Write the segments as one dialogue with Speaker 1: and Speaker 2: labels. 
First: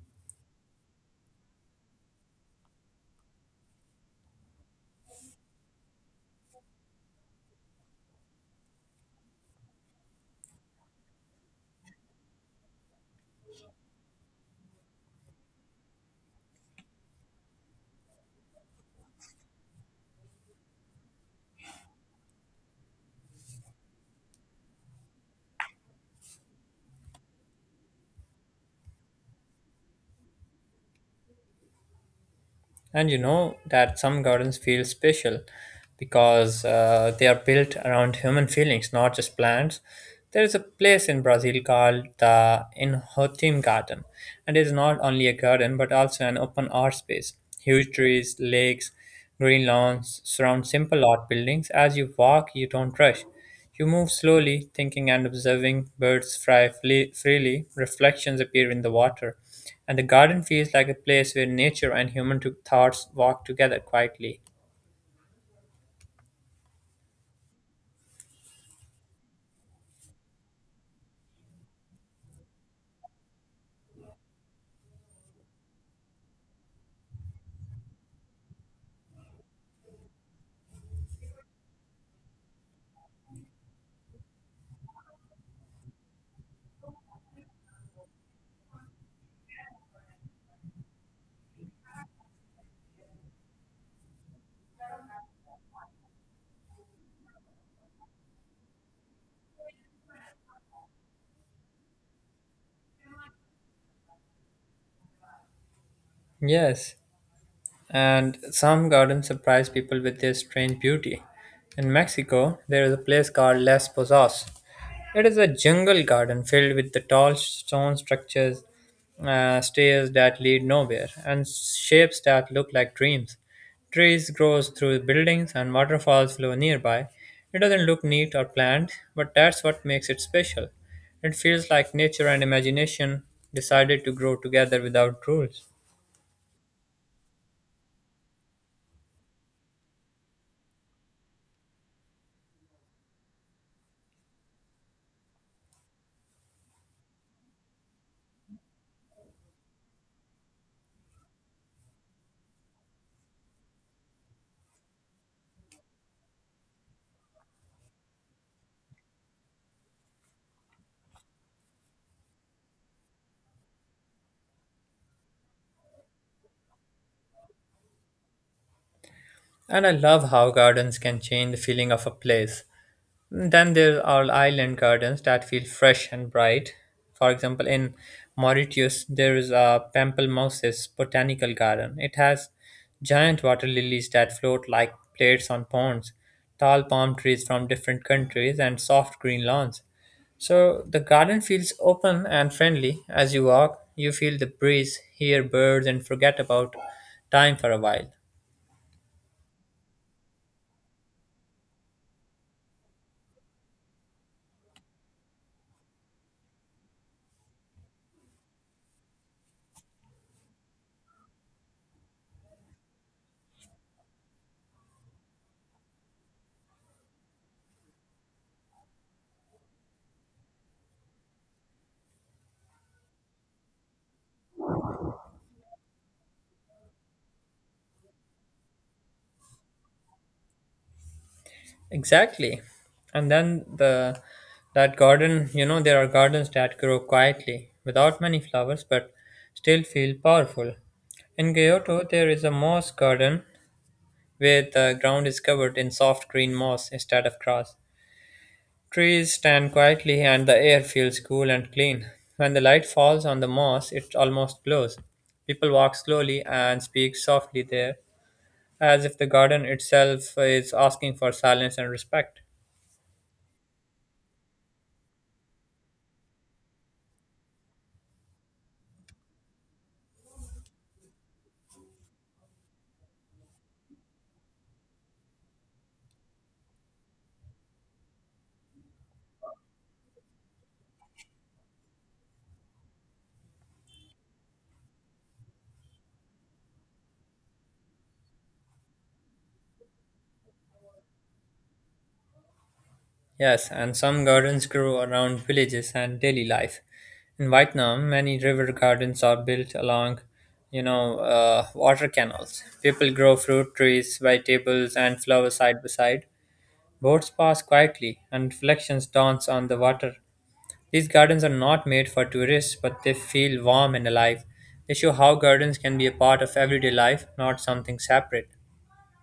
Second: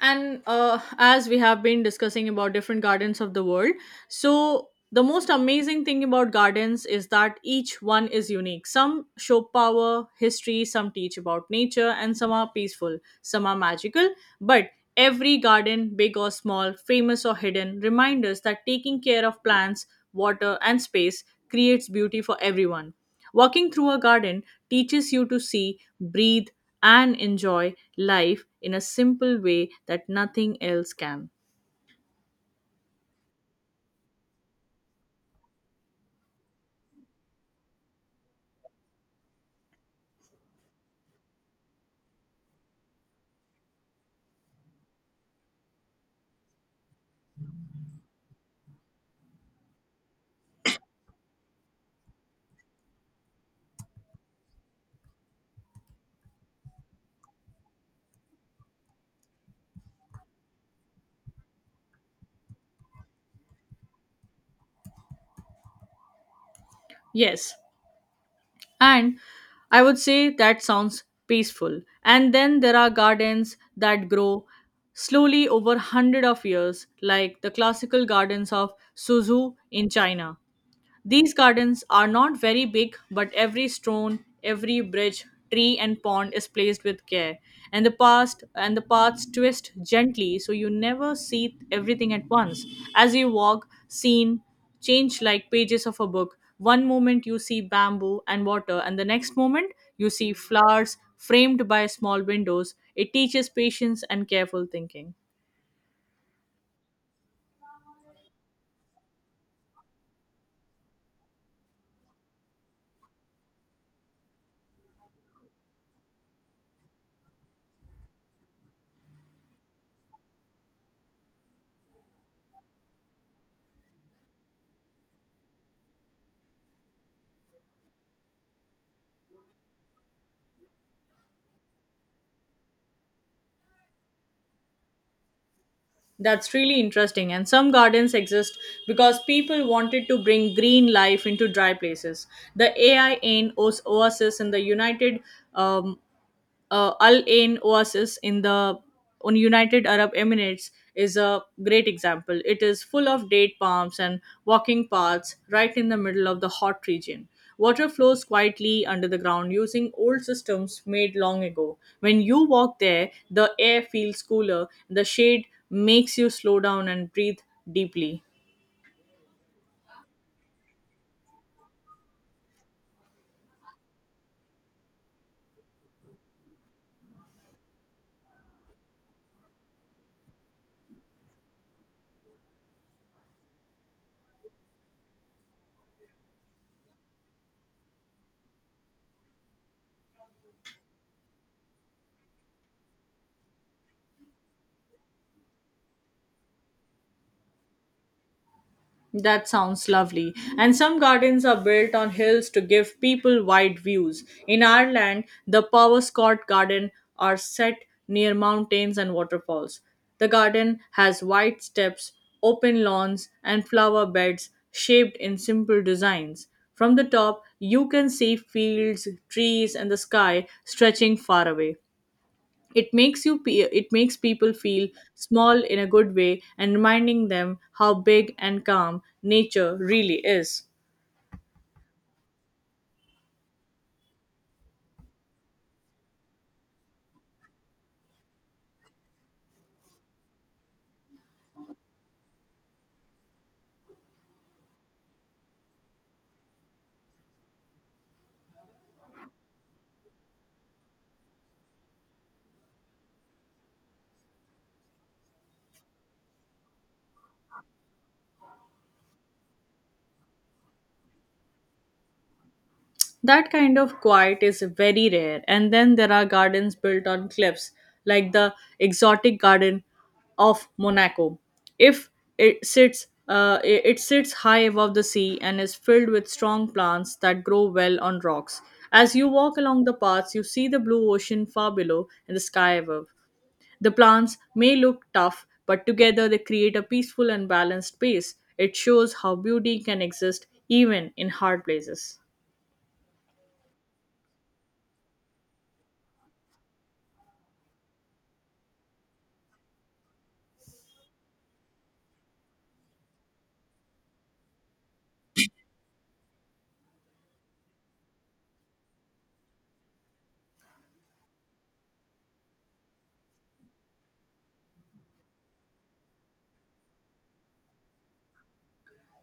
Speaker 1: And As we have been discussing about different gardens of the world, so the most amazing thing about gardens is that each one is unique. Some show power, history, some teach about nature, and some are peaceful, some are magical. But every garden, big or small, famous or hidden, reminds us that taking care of plants, water, and space creates beauty for everyone. Walking through a garden teaches you to see, breathe, and enjoy life in a simple way that nothing else can.
Speaker 2: And you know that some gardens feel special because they are built around human feelings, not just plants. There is a place in Brazil called the Inhotim Garden, and it is not only a garden but also an open art space. Huge trees, lakes, green lawns surround simple art buildings. As you walk, you don't rush. You move slowly, thinking and observing. Birds freely, reflections appear in the water, and the garden feels like a place where nature and thoughts walk together quietly.
Speaker 1: Yes, and I would say that sounds peaceful. And then there are gardens that grow slowly over hundred of years, like the classical gardens of Suzhou in China. These gardens are not very big, but every stone, every bridge, tree and pond is placed with care. And the past and the paths twist gently so you never see everything at once. As you walk, scene change like pages of a book. One moment you see bamboo and water, and the next moment you see flowers framed by small windows. It teaches patience and careful thinking.
Speaker 2: Yes, and some gardens surprise people with their strange beauty. In Mexico, there is a place called Las Pozas. It is a jungle garden filled with the tall stone structures, stairs that lead nowhere, and shapes that look like dreams. Trees grow through buildings and waterfalls flow nearby. It doesn't look neat or planned, but that's what makes it special. It feels like nature and imagination decided to grow together without rules.
Speaker 1: That's really interesting. And some gardens exist because people wanted to bring green life into dry places. The A I N O S in Oasis in the United um, Al Ain Oasis in the on United Arab Emirates is a great example. It is full of date palms and walking paths right in the middle of the hot region. Water flows quietly under the ground using old systems made long ago. When you walk there, the air feels cooler, the shade makes you slow down and breathe deeply.
Speaker 2: And I love how gardens can change the feeling of a place. Then there are island gardens that feel fresh and bright. For example, in Mauritius, there is a Pamplemousses botanical garden. It has giant water lilies that float like plates on ponds, tall palm trees from different countries, and soft green lawns. So the garden feels open and friendly. As you walk, you feel the breeze, hear birds, and forget about time for a while.
Speaker 1: That sounds lovely. And some gardens are built on hills to give people wide views. In Ireland, the Powascot Garden are set near mountains and waterfalls. The garden has wide steps, open lawns, and flower beds shaped in simple designs. From the top, you can see fields, trees, and the sky stretching far away. It makes people feel small in a good way, and reminding them how big and calm nature really is.
Speaker 2: Exactly. And then the that garden, you know, there are gardens that grow quietly, without many flowers, but still feel powerful. In Kyoto, there is a moss garden where the ground is covered in soft green moss instead of grass. Trees stand quietly and the air feels cool and clean. When the light falls on the moss, it almost glows. People walk slowly and speak softly there, as if the garden itself is asking for silence and respect.
Speaker 1: That kind of quiet is very rare. And then there are gardens built on cliffs like the exotic garden of Monaco. If it sits, it sits high above the sea and is filled with strong plants that grow well on rocks. As you walk along the paths, you see the blue ocean far below and the sky above. The plants may look tough, but together they create a peaceful and balanced space. It shows how beauty can exist even in hard places.
Speaker 2: Yes, and some gardens grow around villages and daily life. In Vietnam, many river gardens are built along, you know, water canals. People grow fruit trees, vegetables, and flowers side by side. Boats pass quietly, and reflections dance on the water. These gardens are not made for tourists, but they feel warm and alive. They show how gardens can be a part of everyday life, not something separate.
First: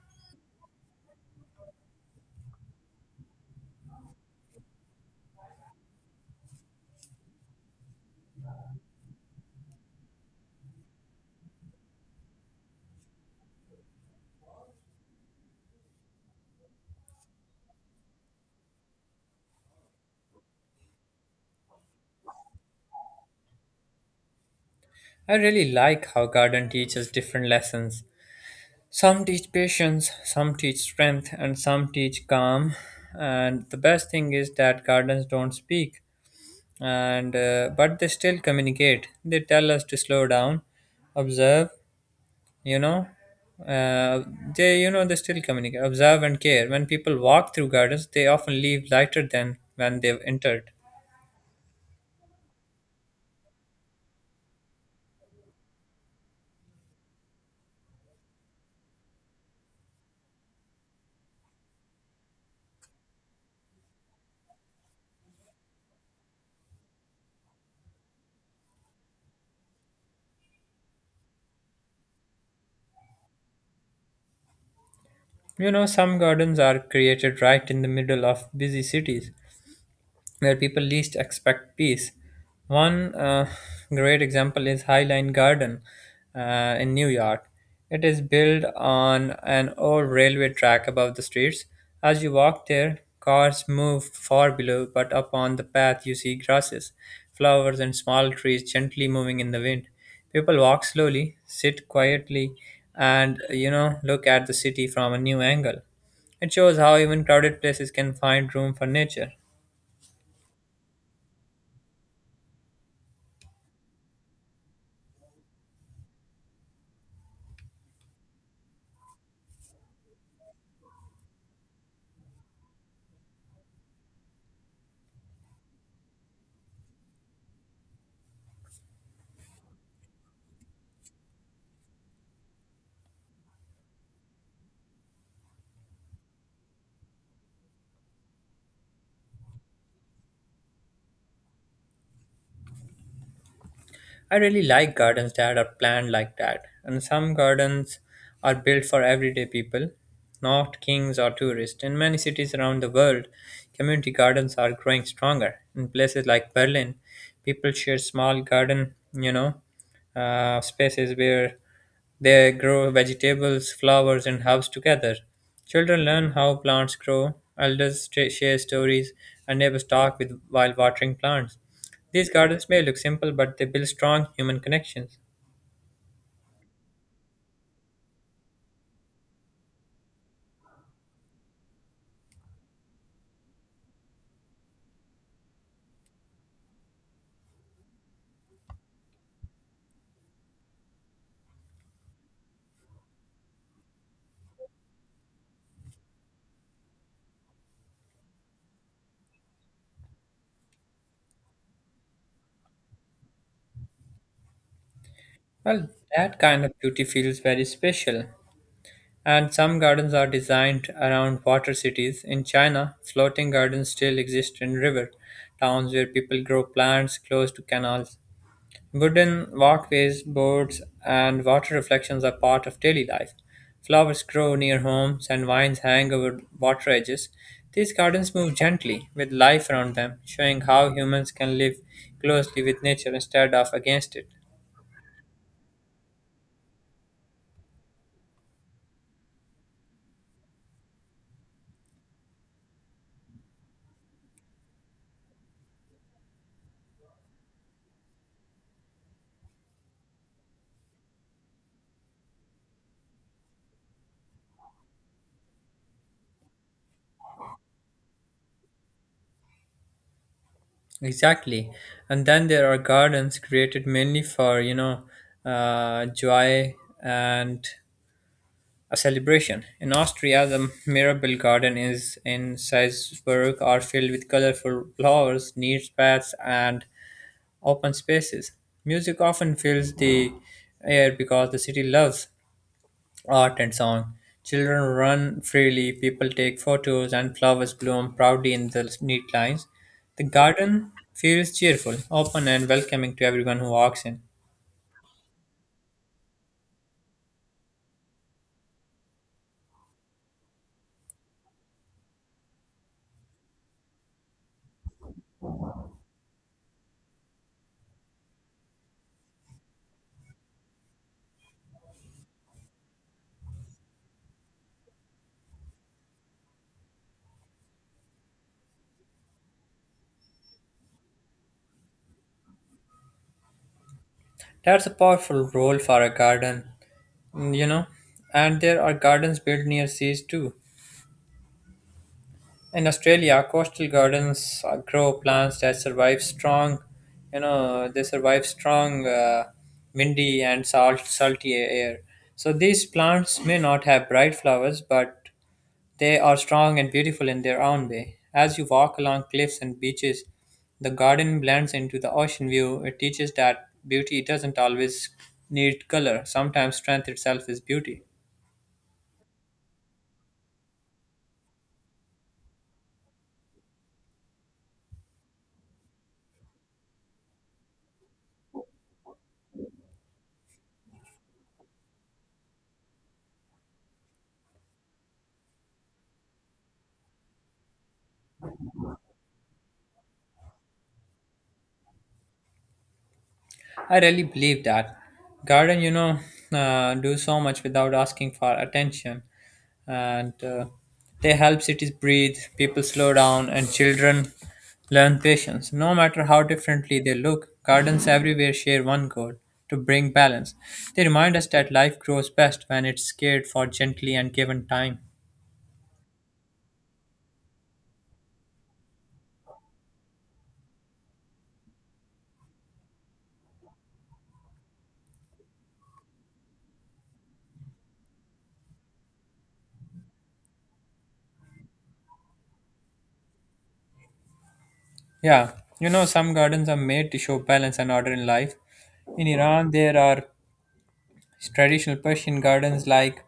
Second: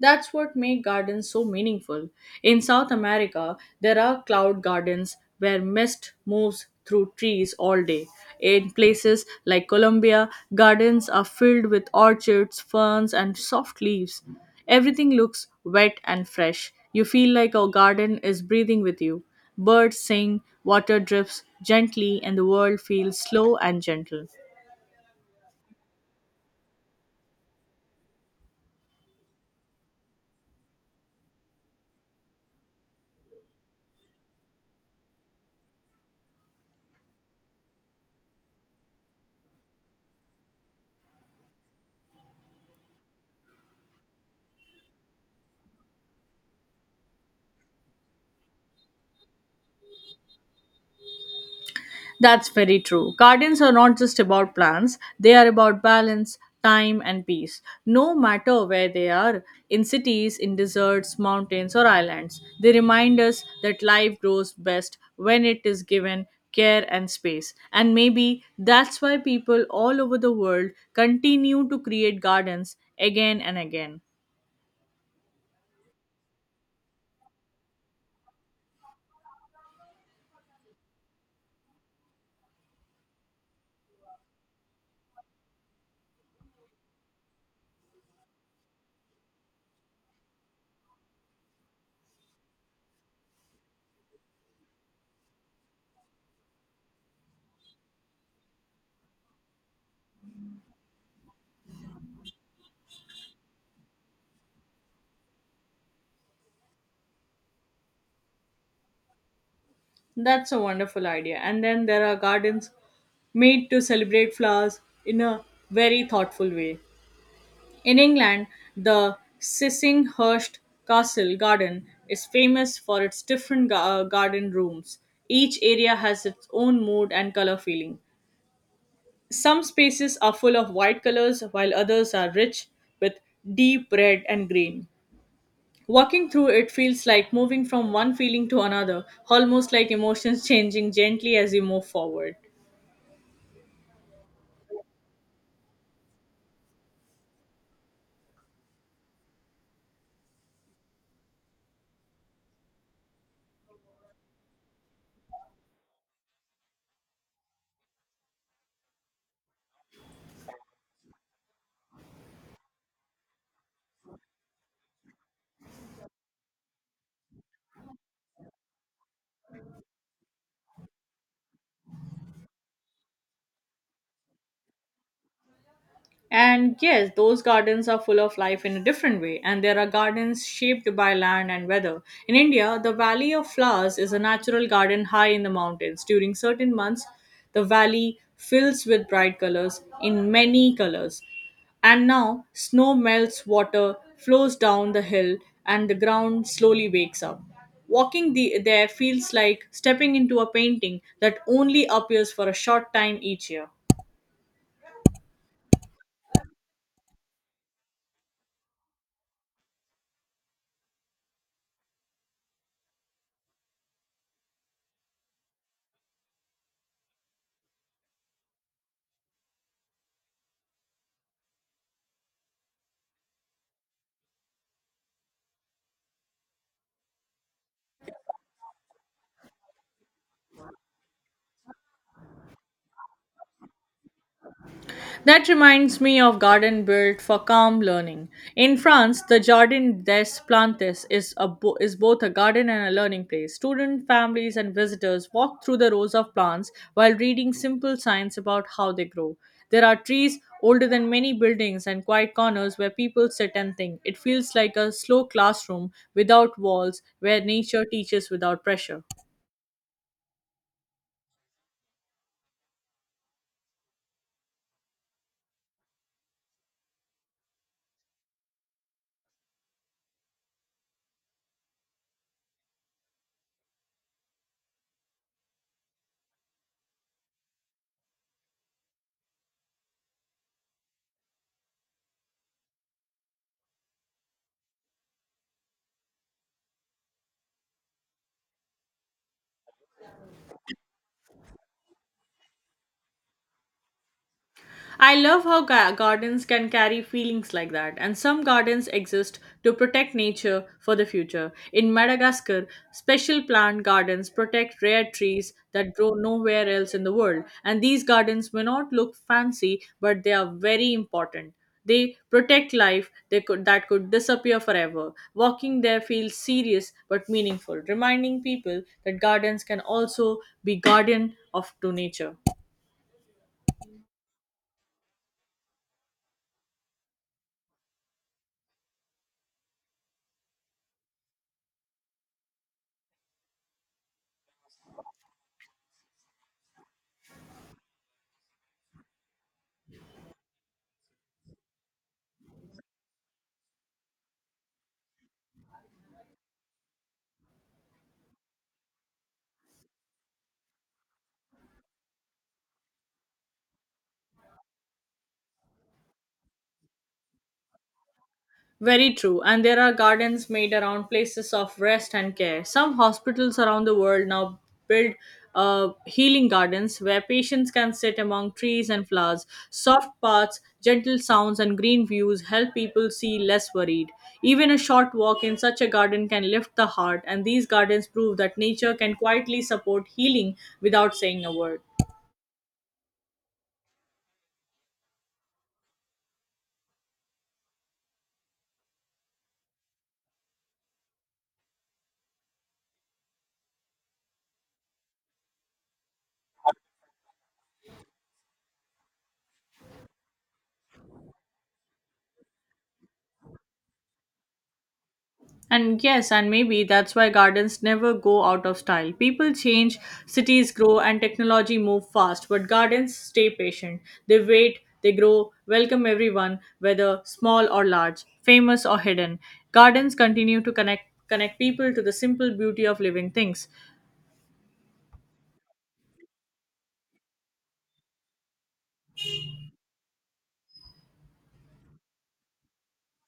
Speaker 1: That's what make gardens so meaningful. In South America, there are cloud gardens where mist moves through trees all day. In places like Colombia, gardens are filled with orchids, ferns, and soft leaves. Everything looks wet and fresh. You feel like our garden is breathing with you. Birds sing, water drips gently, and the world feels slow and gentle.
Speaker 2: I really like how garden teaches different lessons. Some teach patience, some teach strength, and some teach calm. And the best thing is that gardens don't speak, and but they still communicate. They tell us to slow down, observe. You know, uh, they they still communicate. Observe and care. When people walk through gardens, they often leave lighter than when they've entered.
Speaker 1: That's very true. Gardens are not just about plants, they are about balance, time, and peace. No matter where they are, in cities, in deserts, mountains, or islands, they remind us that life grows best when it is given care and space. And maybe that's why people all over the world continue to create gardens again and again.
Speaker 2: You know, some gardens are created right in the middle of busy cities where people least expect peace. One great example is Highline Garden in New York. It is built on an old railway track above the streets. As you walk there, cars move far below, but up on the path you see grasses, flowers, and small trees gently moving in the wind. People walk slowly, sit quietly, and you know, look at the city from a new angle. It shows how even crowded places can find room for nature.
Speaker 1: That's a wonderful idea. And then there are gardens made to celebrate flowers in a very thoughtful way. In England, the Sissinghurst Castle Garden is famous for its different garden rooms. Each area has its own mood and color feeling. Some spaces are full of white colors, while others are rich with deep red and green. Walking through it feels like moving from one feeling to another, almost like emotions changing gently as you move forward.
Speaker 2: I really like gardens that are planned like that, and some gardens are built for everyday people, not kings or tourists. In many cities around the world, community gardens are growing stronger. In places like Berlin, people share small garden, you know, spaces where they grow vegetables, flowers, and herbs together. Children learn how plants grow, elders share stories, and neighbors talk with while watering plants. These gardens may look simple, but they build strong human connections.
Speaker 1: And yes, those gardens are full of life in a different way, and there are gardens shaped by land and weather. In India, the Valley of Flowers is a natural garden high in the mountains. During certain months, the valley fills with bright colors in many colors. And now, snow melts, water flows down the hill, and the ground slowly wakes up. Walking the, there feels like stepping into a painting that only appears for a short time each year.
Speaker 2: Well, that kind of beauty feels very special. And some gardens are designed around water cities. In China, floating gardens still exist in river towns where people grow plants close to canals. Wooden walkways, boards, and water reflections are part of daily life. Flowers grow near homes and vines hang over water edges. These gardens move gently with life around them, showing how humans can live closely with nature instead of against it.
Speaker 1: That reminds me of garden built for calm learning. In France, the Jardin des Plantes is, is both a garden and a learning place. Student families and visitors walk through the rows of plants while reading simple science about how they grow. There are trees older than many buildings and quiet corners where people sit and think. It feels like a slow classroom without walls where nature teaches without pressure.
Speaker 2: Exactly. And then there are gardens created mainly for, you know, joy and a celebration. In Austria, the Mirabel Garden is in Salzburg are filled with colorful flowers, neat paths, and open spaces. Music often fills the air because the city loves art and song. Children run freely, people take photos, and flowers bloom proudly in the neat lines. The garden feels cheerful, open, and welcoming to everyone who walks in.
Speaker 1: I love how gardens can carry feelings like that, and some gardens exist to protect nature for the future. In Madagascar, special plant gardens protect rare trees that grow nowhere else in the world, and these gardens may not look fancy, but they are very important. They protect life that could disappear forever. Walking there feels serious but meaningful, reminding people that gardens can also be guardian of to nature.
Speaker 2: That's a powerful role for a garden, you know. And there are gardens built near seas too. In Australia, coastal gardens grow plants that survive strong, you know, they survive strong, windy and salty air. So these plants may not have bright flowers, but they are strong and beautiful in their own way. As you walk along cliffs and beaches, the garden blends into the ocean view. It teaches that beauty doesn't always need color, sometimes, strength itself is beauty.
Speaker 1: Very true, and there are gardens made around places of rest and care. Some hospitals around the world now build healing gardens where patients can sit among trees and flowers. Soft paths, gentle sounds, and green views help people see less worried. Even a short walk in such a garden can lift the heart, and these gardens prove that nature can quietly support healing without saying a word.
Speaker 2: I really believe that. Garden, you know, do so much without asking for attention, and they help cities breathe, people slow down, and children learn patience. No matter how differently they look, gardens everywhere share one goal to bring balance. They remind us that life grows best when it's cared for gently and given time.
Speaker 1: And yes, and maybe that's why gardens never go out of style. People change, cities grow, and technology move fast, but gardens stay patient. They wait, they grow, welcome everyone, whether small or large, famous or hidden. Gardens continue to connect people to the simple beauty of living things.
Speaker 2: Yeah, you know, some gardens are made to show balance and order in life. In Iran, there are traditional Persian gardens like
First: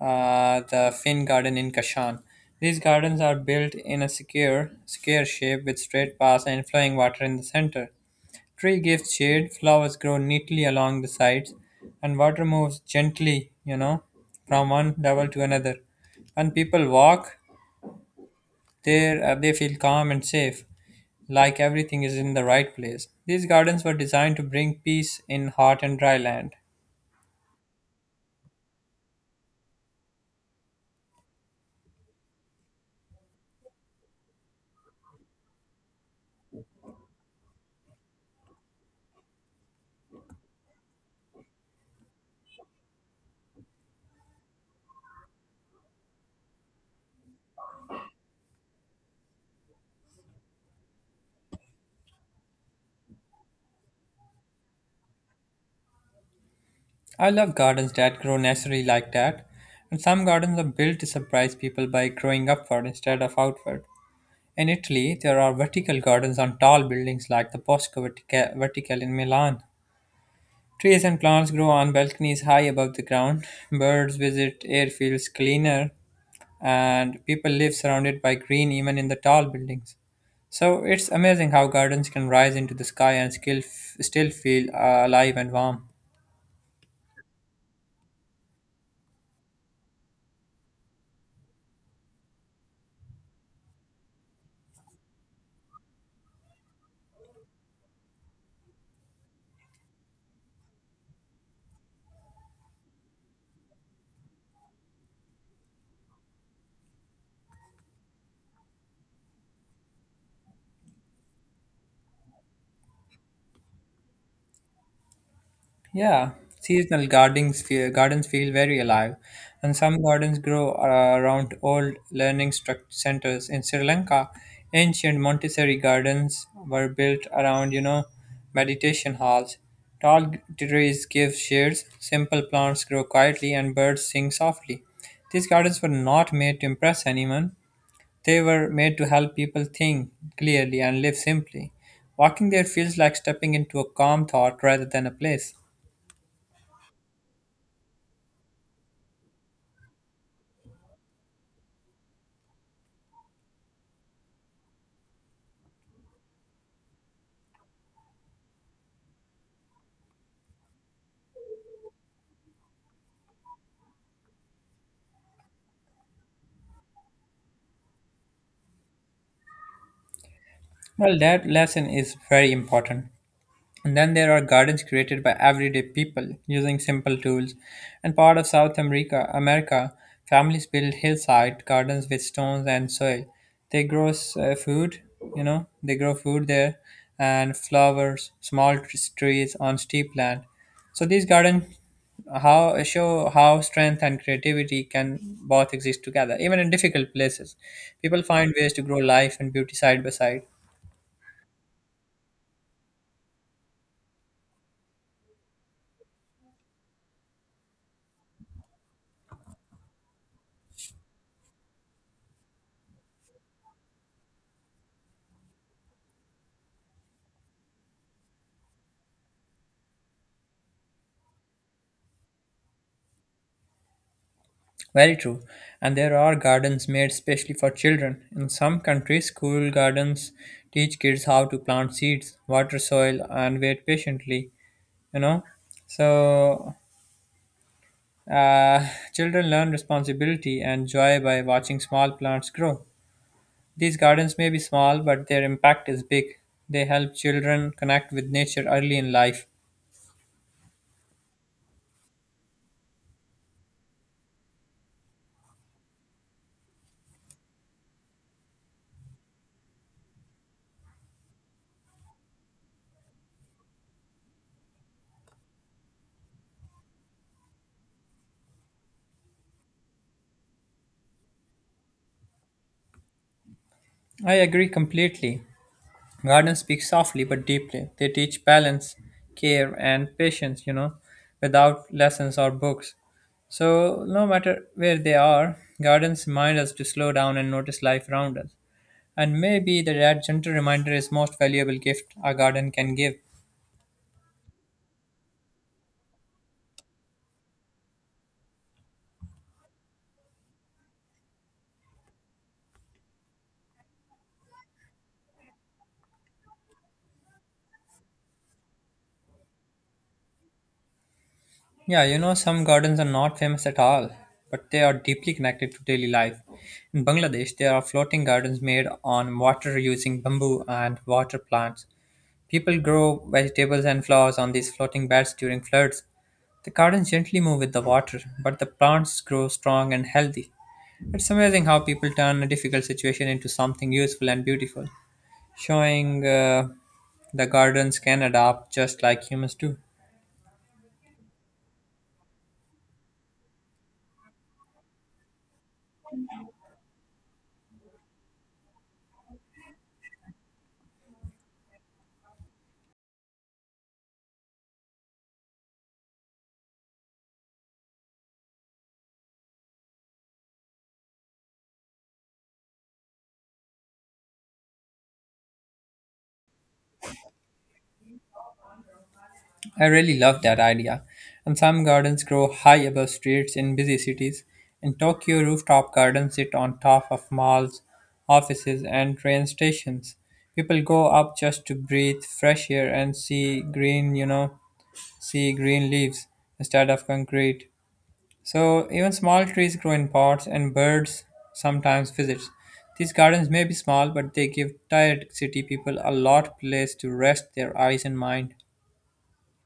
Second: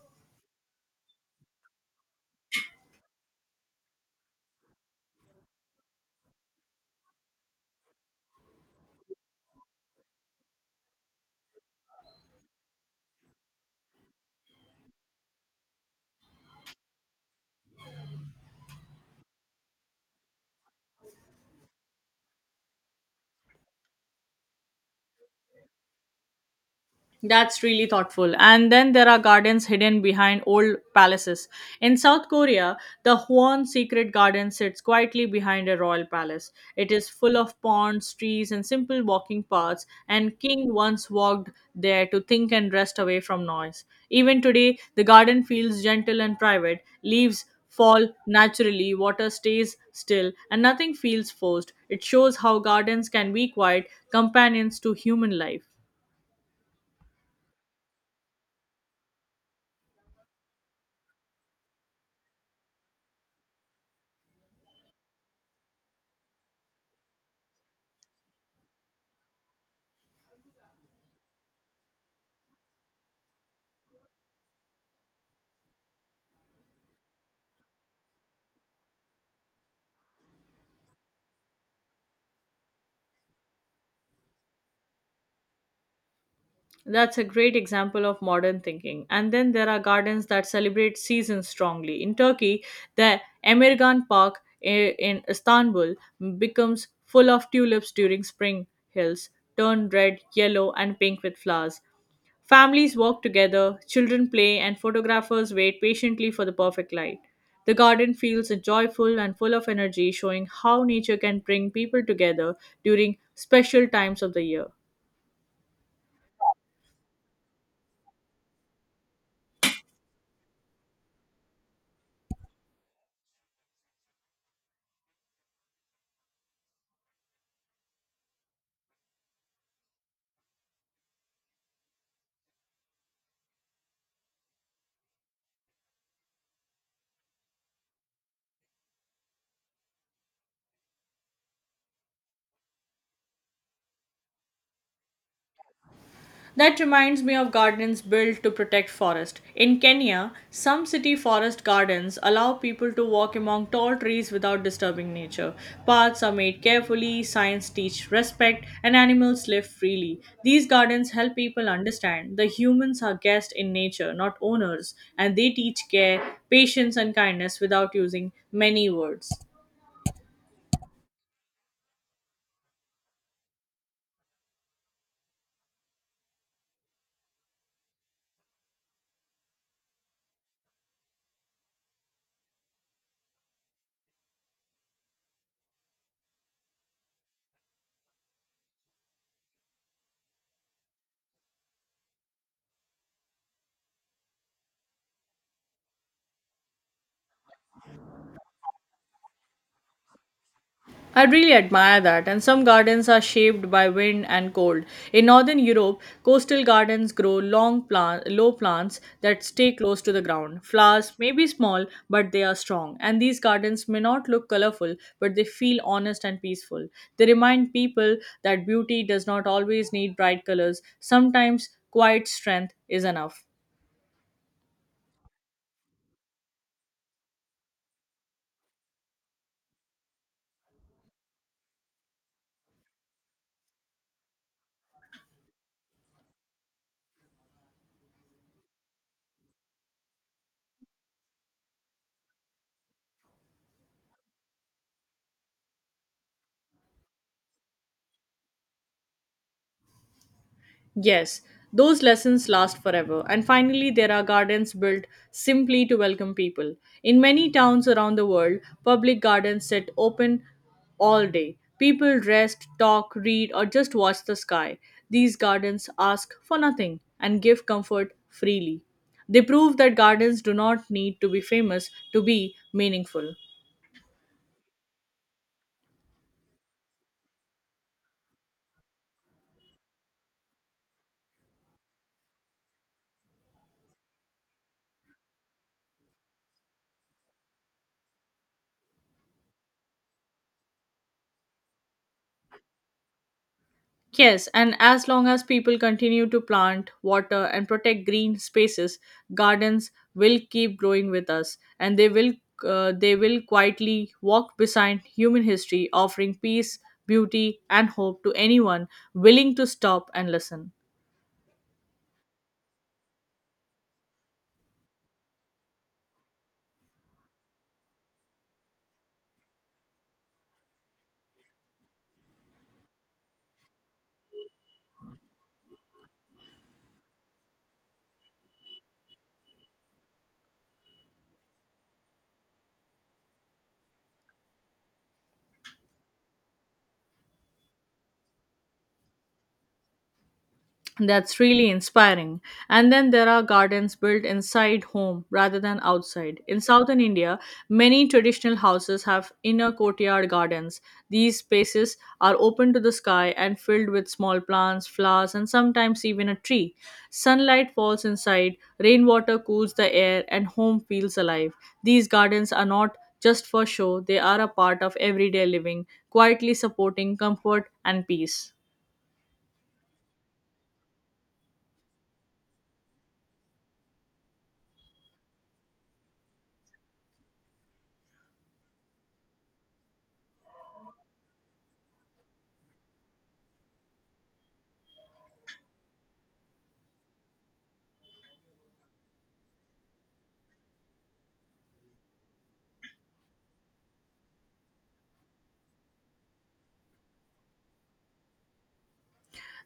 Speaker 2: the Finn Garden in Kashan. These gardens are built in a secure, square shape with straight paths and flowing water in the center. Tree gives shade, flowers grow neatly along the sides, and water moves gently, you know, from one level to another. When people walk there, they feel calm and safe, like everything is in the right place. These gardens were designed to bring peace in hot and dry land.
Speaker 1: That's really thoughtful. And then there are gardens hidden behind old palaces. In South Korea, the Hwan secret garden sits quietly behind a royal palace. It is full of ponds, trees, and simple walking paths, and king once walked there to think and rest away from noise. Even today, the garden feels gentle and private. Leaves fall naturally, water stays still, and nothing feels forced. It shows how gardens can be quiet companions to human life.
Speaker 2: I love gardens that grow naturally like that, and some gardens are built to surprise people by growing upward instead of outward. In Italy, there are vertical gardens on tall buildings like the Verticale in Milan. Trees and plants grow on balconies high above the ground. Birds visit airfields cleaner, and people live surrounded by green even in the tall buildings. So it's amazing how gardens can rise into the sky and skill still feel alive and warm.
Speaker 1: That's a great example of modern thinking. And then there are gardens that celebrate seasons strongly. In Turkey, the Emirgan Park in Istanbul becomes full of tulips during spring. Hills turn red, yellow, and pink with flowers. Families walk together, children play, and photographers wait patiently for the perfect light. The garden feels joyful and full of energy, showing how nature can bring people together during special times of the year.
Speaker 2: Yeah, seasonal gardens feel very alive, and some gardens grow around old centers in Sri Lanka. Ancient Montessori gardens were built around, you know, meditation halls. Tall g- trees give shades, simple plants grow quietly, and birds sing softly. These gardens were not made to impress anyone. They were made to help people think clearly and live simply. Walking there feels like stepping into a calm thought rather than a place.
Speaker 1: That reminds me of gardens built to protect forest. In Kenya, some city forest gardens allow people to walk among tall trees without disturbing nature. Paths are made carefully, signs teach respect, and animals live freely. These gardens help people understand the humans are guests in nature, not owners, and they teach care, patience, and kindness without using many words.
Speaker 2: Well, that lesson is very important. And then there are gardens created by everyday people using simple tools. And part of South America, families build hillside gardens with stones and soil. They grow food, you know, they grow food there and flowers, small trees on steep land. So these gardens how show how strength and creativity can both exist together, even in difficult places. People find ways to grow life and beauty side by side.
Speaker 1: I really admire that, and some gardens are shaped by wind and cold. In northern Europe, coastal gardens grow low plants that stay close to the ground. Flowers may be small, but they are strong, and these gardens may not look colorful, but they feel honest and peaceful. They remind people that beauty does not always need bright colors, sometimes, quiet strength is enough.
Speaker 2: Very true. And there are gardens made specially for children. In some countries, school gardens teach kids how to plant seeds, water soil, and wait patiently. You know? So, uh, children learn responsibility and joy by watching small plants grow. These gardens may be small, but their impact is big. They help children connect with nature early in life.
Speaker 1: Yes, those lessons last forever. And finally, there are gardens built simply to welcome people. In many towns around the world, public gardens sit open all day. People rest, talk, read, or just watch the sky. These gardens ask for nothing and give comfort freely. They prove that gardens do not need to be famous to be meaningful.
Speaker 2: I agree completely. Gardens speak softly but deeply. They teach balance, care, and patience, you know, without lessons or books. So, no matter where they are, gardens remind us to slow down and notice life around us. And maybe the that gentle reminder is most valuable gift a garden can give.
Speaker 1: Yes, and as long as people continue to plant, water, and protect green spaces, gardens will keep growing with us, and they will quietly walk beside human history, offering peace, beauty, and hope to anyone willing to stop and listen.
Speaker 2: Yeah, you know, some gardens are not famous at all, but they are deeply connected to daily life. In Bangladesh, there are floating gardens made on water using bamboo and water plants. People grow vegetables and flowers on these floating beds during floods. The gardens gently move with the water, but the plants grow strong and healthy. It's amazing how people turn a difficult situation into something useful and beautiful, showing the gardens can adapt just like humans do.
Speaker 1: That's really inspiring. And then there are gardens built inside home rather than outside. In southern India, many traditional houses have inner courtyard gardens. These spaces are open to the sky and filled with small plants, flowers, and sometimes even a tree. Sunlight falls inside, rainwater cools the air, and home feels alive. These gardens are not just for show, they are a part of everyday living, quietly supporting comfort and peace.
Speaker 2: I really love that idea. And some gardens grow high above streets in busy cities. In Tokyo, rooftop gardens sit on top of malls, offices, and train stations. People go up just to breathe fresh air and see green, you know, see green leaves instead of concrete. So even small trees grow in pots and birds sometimes visit. These gardens may be small, but they give tired city people a lot place to rest their eyes and mind.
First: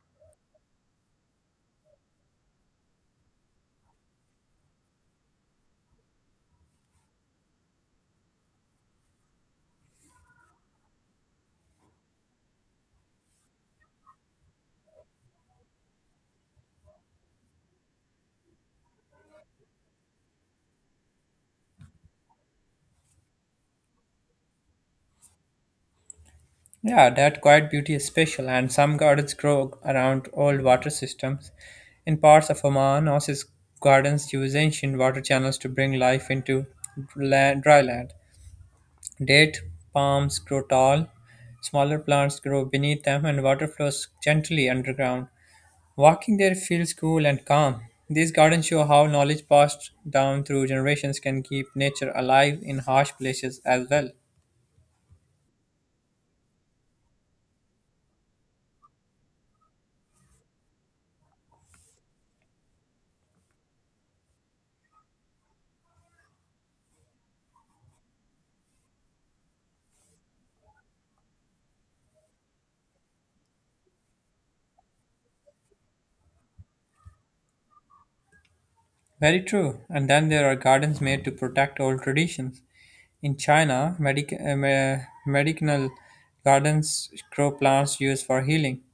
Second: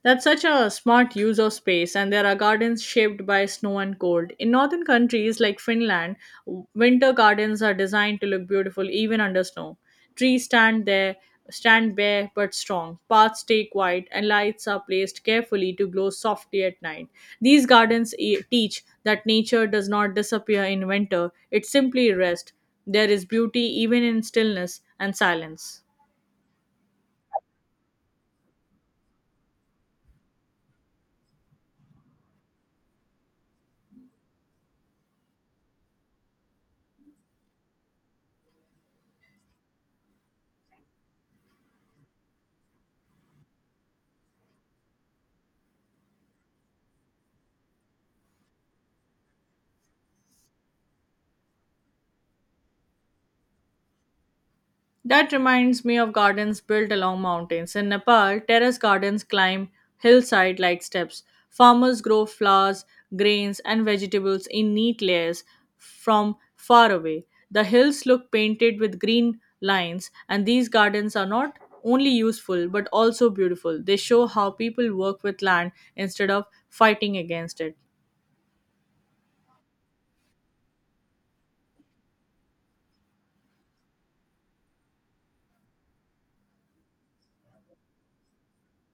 Speaker 1: That's such a smart use of space, and there are gardens shaped by snow and cold. In northern countries like Finland, winter gardens are designed to look beautiful even under snow. Trees stand there, Stand bare but strong. Paths stay quiet, and lights are placed carefully to glow softly at night. These gardens teach that nature does not disappear in winter; it simply rests. There is beauty even in stillness and silence.
Speaker 2: Yeah, that quiet beauty is special, and some gardens grow around old water systems. In parts of Oman, oasis gardens use ancient water channels to bring life into land, dry land. Date palms grow tall, smaller plants grow beneath them, and water flows gently underground. Walking there feels cool and calm. These gardens show how knowledge passed down through generations can keep nature alive in harsh places as well.
Speaker 1: That reminds me of gardens built along mountains. In Nepal, terrace gardens climb hillside like steps. Farmers grow flowers, grains, and vegetables in neat layers from far away. The hills look painted with green lines, and these gardens are not only useful but also beautiful. They show how people work with land instead of fighting against it.
Speaker 2: Very true. And then there are gardens made to protect old traditions. In China, medicinal gardens grow plants used for healing.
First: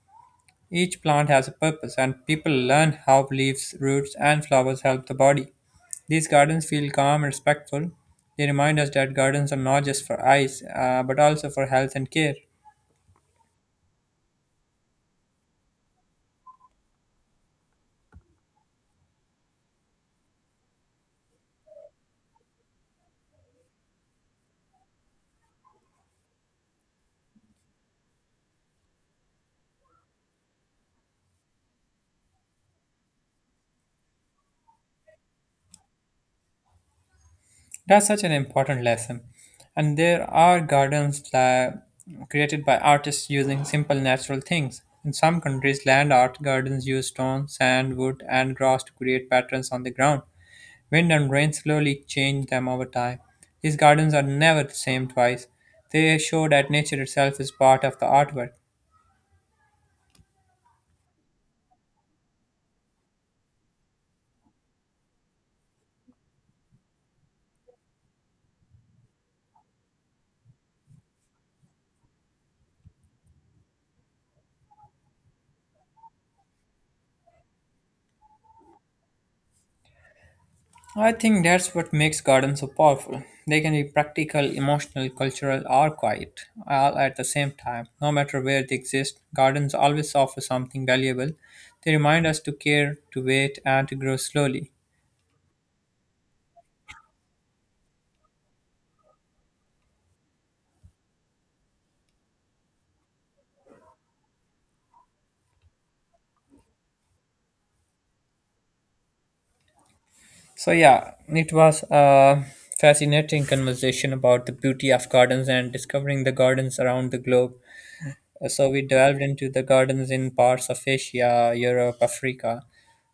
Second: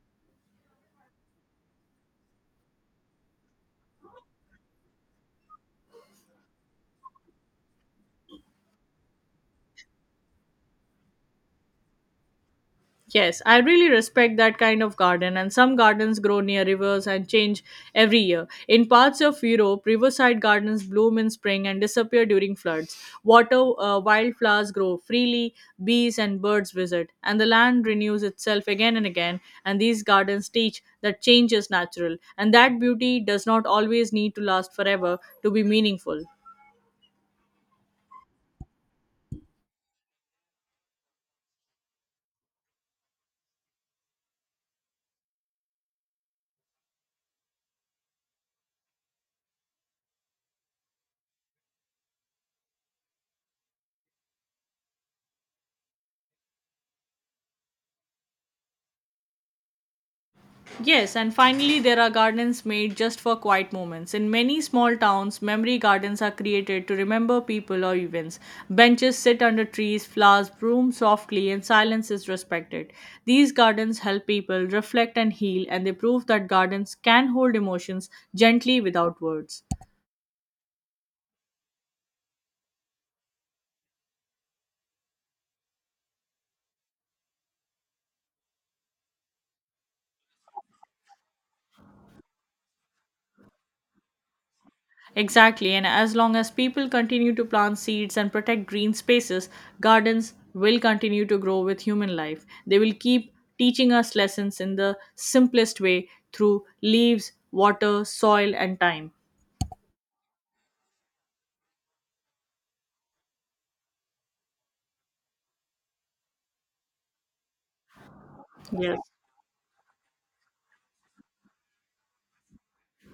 Speaker 2: Each plant has a purpose, and people learn how leaves, roots, and flowers help the body. These gardens feel calm and respectful. They remind us that gardens are not just for eyes, but also for health and care.
Speaker 1: Yes, I really respect that kind of garden, and some gardens grow near rivers and change every year. In parts of Europe, riverside gardens bloom in spring and disappear during floods. Water Wildflowers grow freely, bees and birds visit, and the land renews itself again and again. And these gardens teach that change is natural, and that beauty does not always need to last forever to be meaningful.
Speaker 2: That's such an important lesson. And there are gardens that created by artists using simple natural things. In some countries, land art gardens use stone, sand, wood, and grass to create patterns on the ground. Wind and rain slowly change them over time. These gardens are never the same twice. They show that nature itself is part of the artwork.
Speaker 1: Yes, and finally, there are gardens made just for quiet moments. In many small towns, memory gardens are created to remember people or events. Benches sit under trees, flowers bloom softly, and silence is respected. These gardens help people reflect and heal, and they prove that gardens can hold emotions gently without words.
Speaker 2: I think that's what makes gardens so powerful. They can be practical, emotional, cultural, or quiet, all at the same time. No matter where they exist, gardens always offer something valuable. They remind us to care, to wait, and to grow slowly.
Speaker 1: Exactly, and as long as people continue to plant seeds and protect green spaces, gardens will continue to grow with human life. They will keep teaching us lessons in the simplest way through leaves, water, soil, and time.
Speaker 2: So, yeah, it was a fascinating conversation about the beauty of gardens and discovering the gardens around the globe. So we
Speaker 1: Yes,
Speaker 2: delved into the gardens in parts of Asia, Europe, Africa.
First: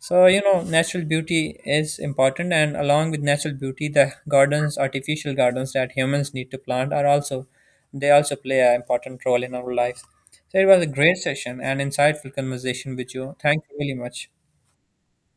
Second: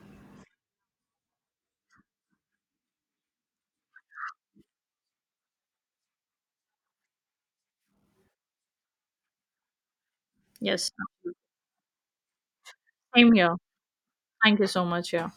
Speaker 2: So you know natural beauty is important, and along with natural beauty the gardens, artificial gardens that humans need to plant are also they also play an important role in our lives. So it was
Speaker 1: yes.
Speaker 2: a great session and insightful conversation with you.
Speaker 1: Same here.
Speaker 2: Thank you really much.
Speaker 1: Thank you so much. Yeah.